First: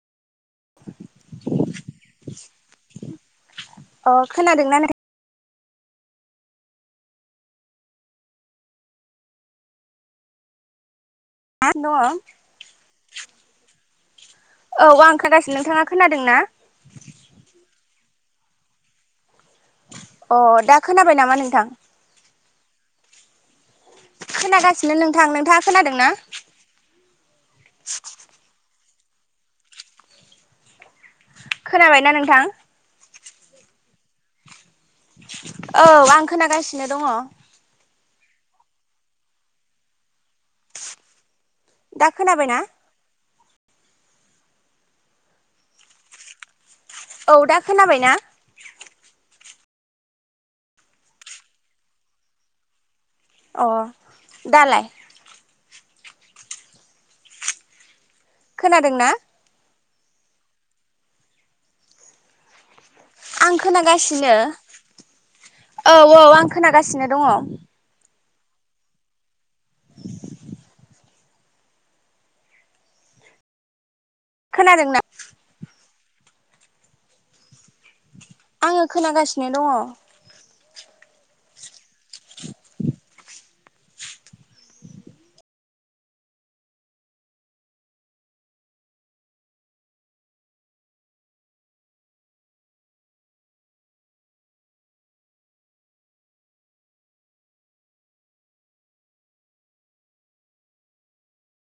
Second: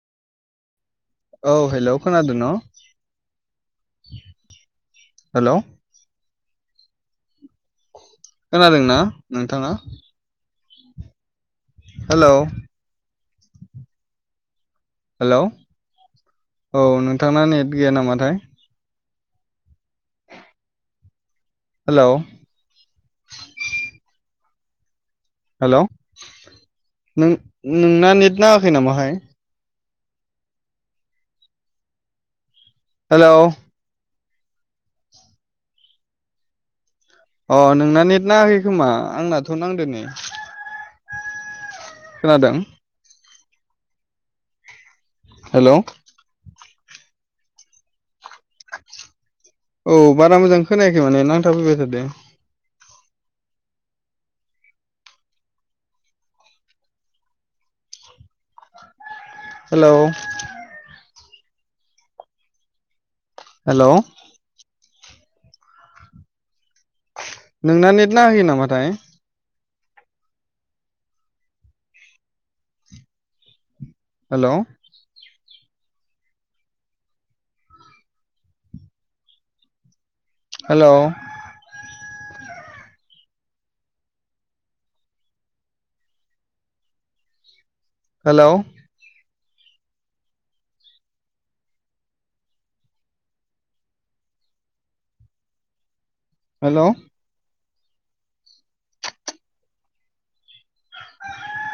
[inaudible] औ, हेल' खोनादों न? आं खोनादोंना नों हेल'। खोनादोंना नोंथाङा? हेलौ [unintelligible] आं हेलौ खोनागासिनो नोंथाङा खोनादों ना औ नोंथांना नेट गैया नामाथाय? अह दा खोनाबाय नामा नोंथां? हेलौ खोनागासिनो नों हेलौ, नों नोंना नेट नाङाखै नामाहाय? खोनाबायना नोंथां? हेलौ। औ आं खोनागासिनो। दङ अह, नोंना नेट नाङाखै खोमा आंनाथ' नांदो नै। दा खोनादों खोनाबायना? हेलौ। औ दा खोनाबायना? औ बारा मोजां खोनायाखै माने नांथा फैबाय थादो। अह दालाय? खोनादोंना? हेलौ। आं हेलौ खोनागासिनो औ औ आं खोनागासिनो दङ। नोंना नेट नाङाखै नामाथाय? हेलौ खोनादों ना? आङो खोनागासिनो दङ। हेलौ। हेलौ। हेलौ।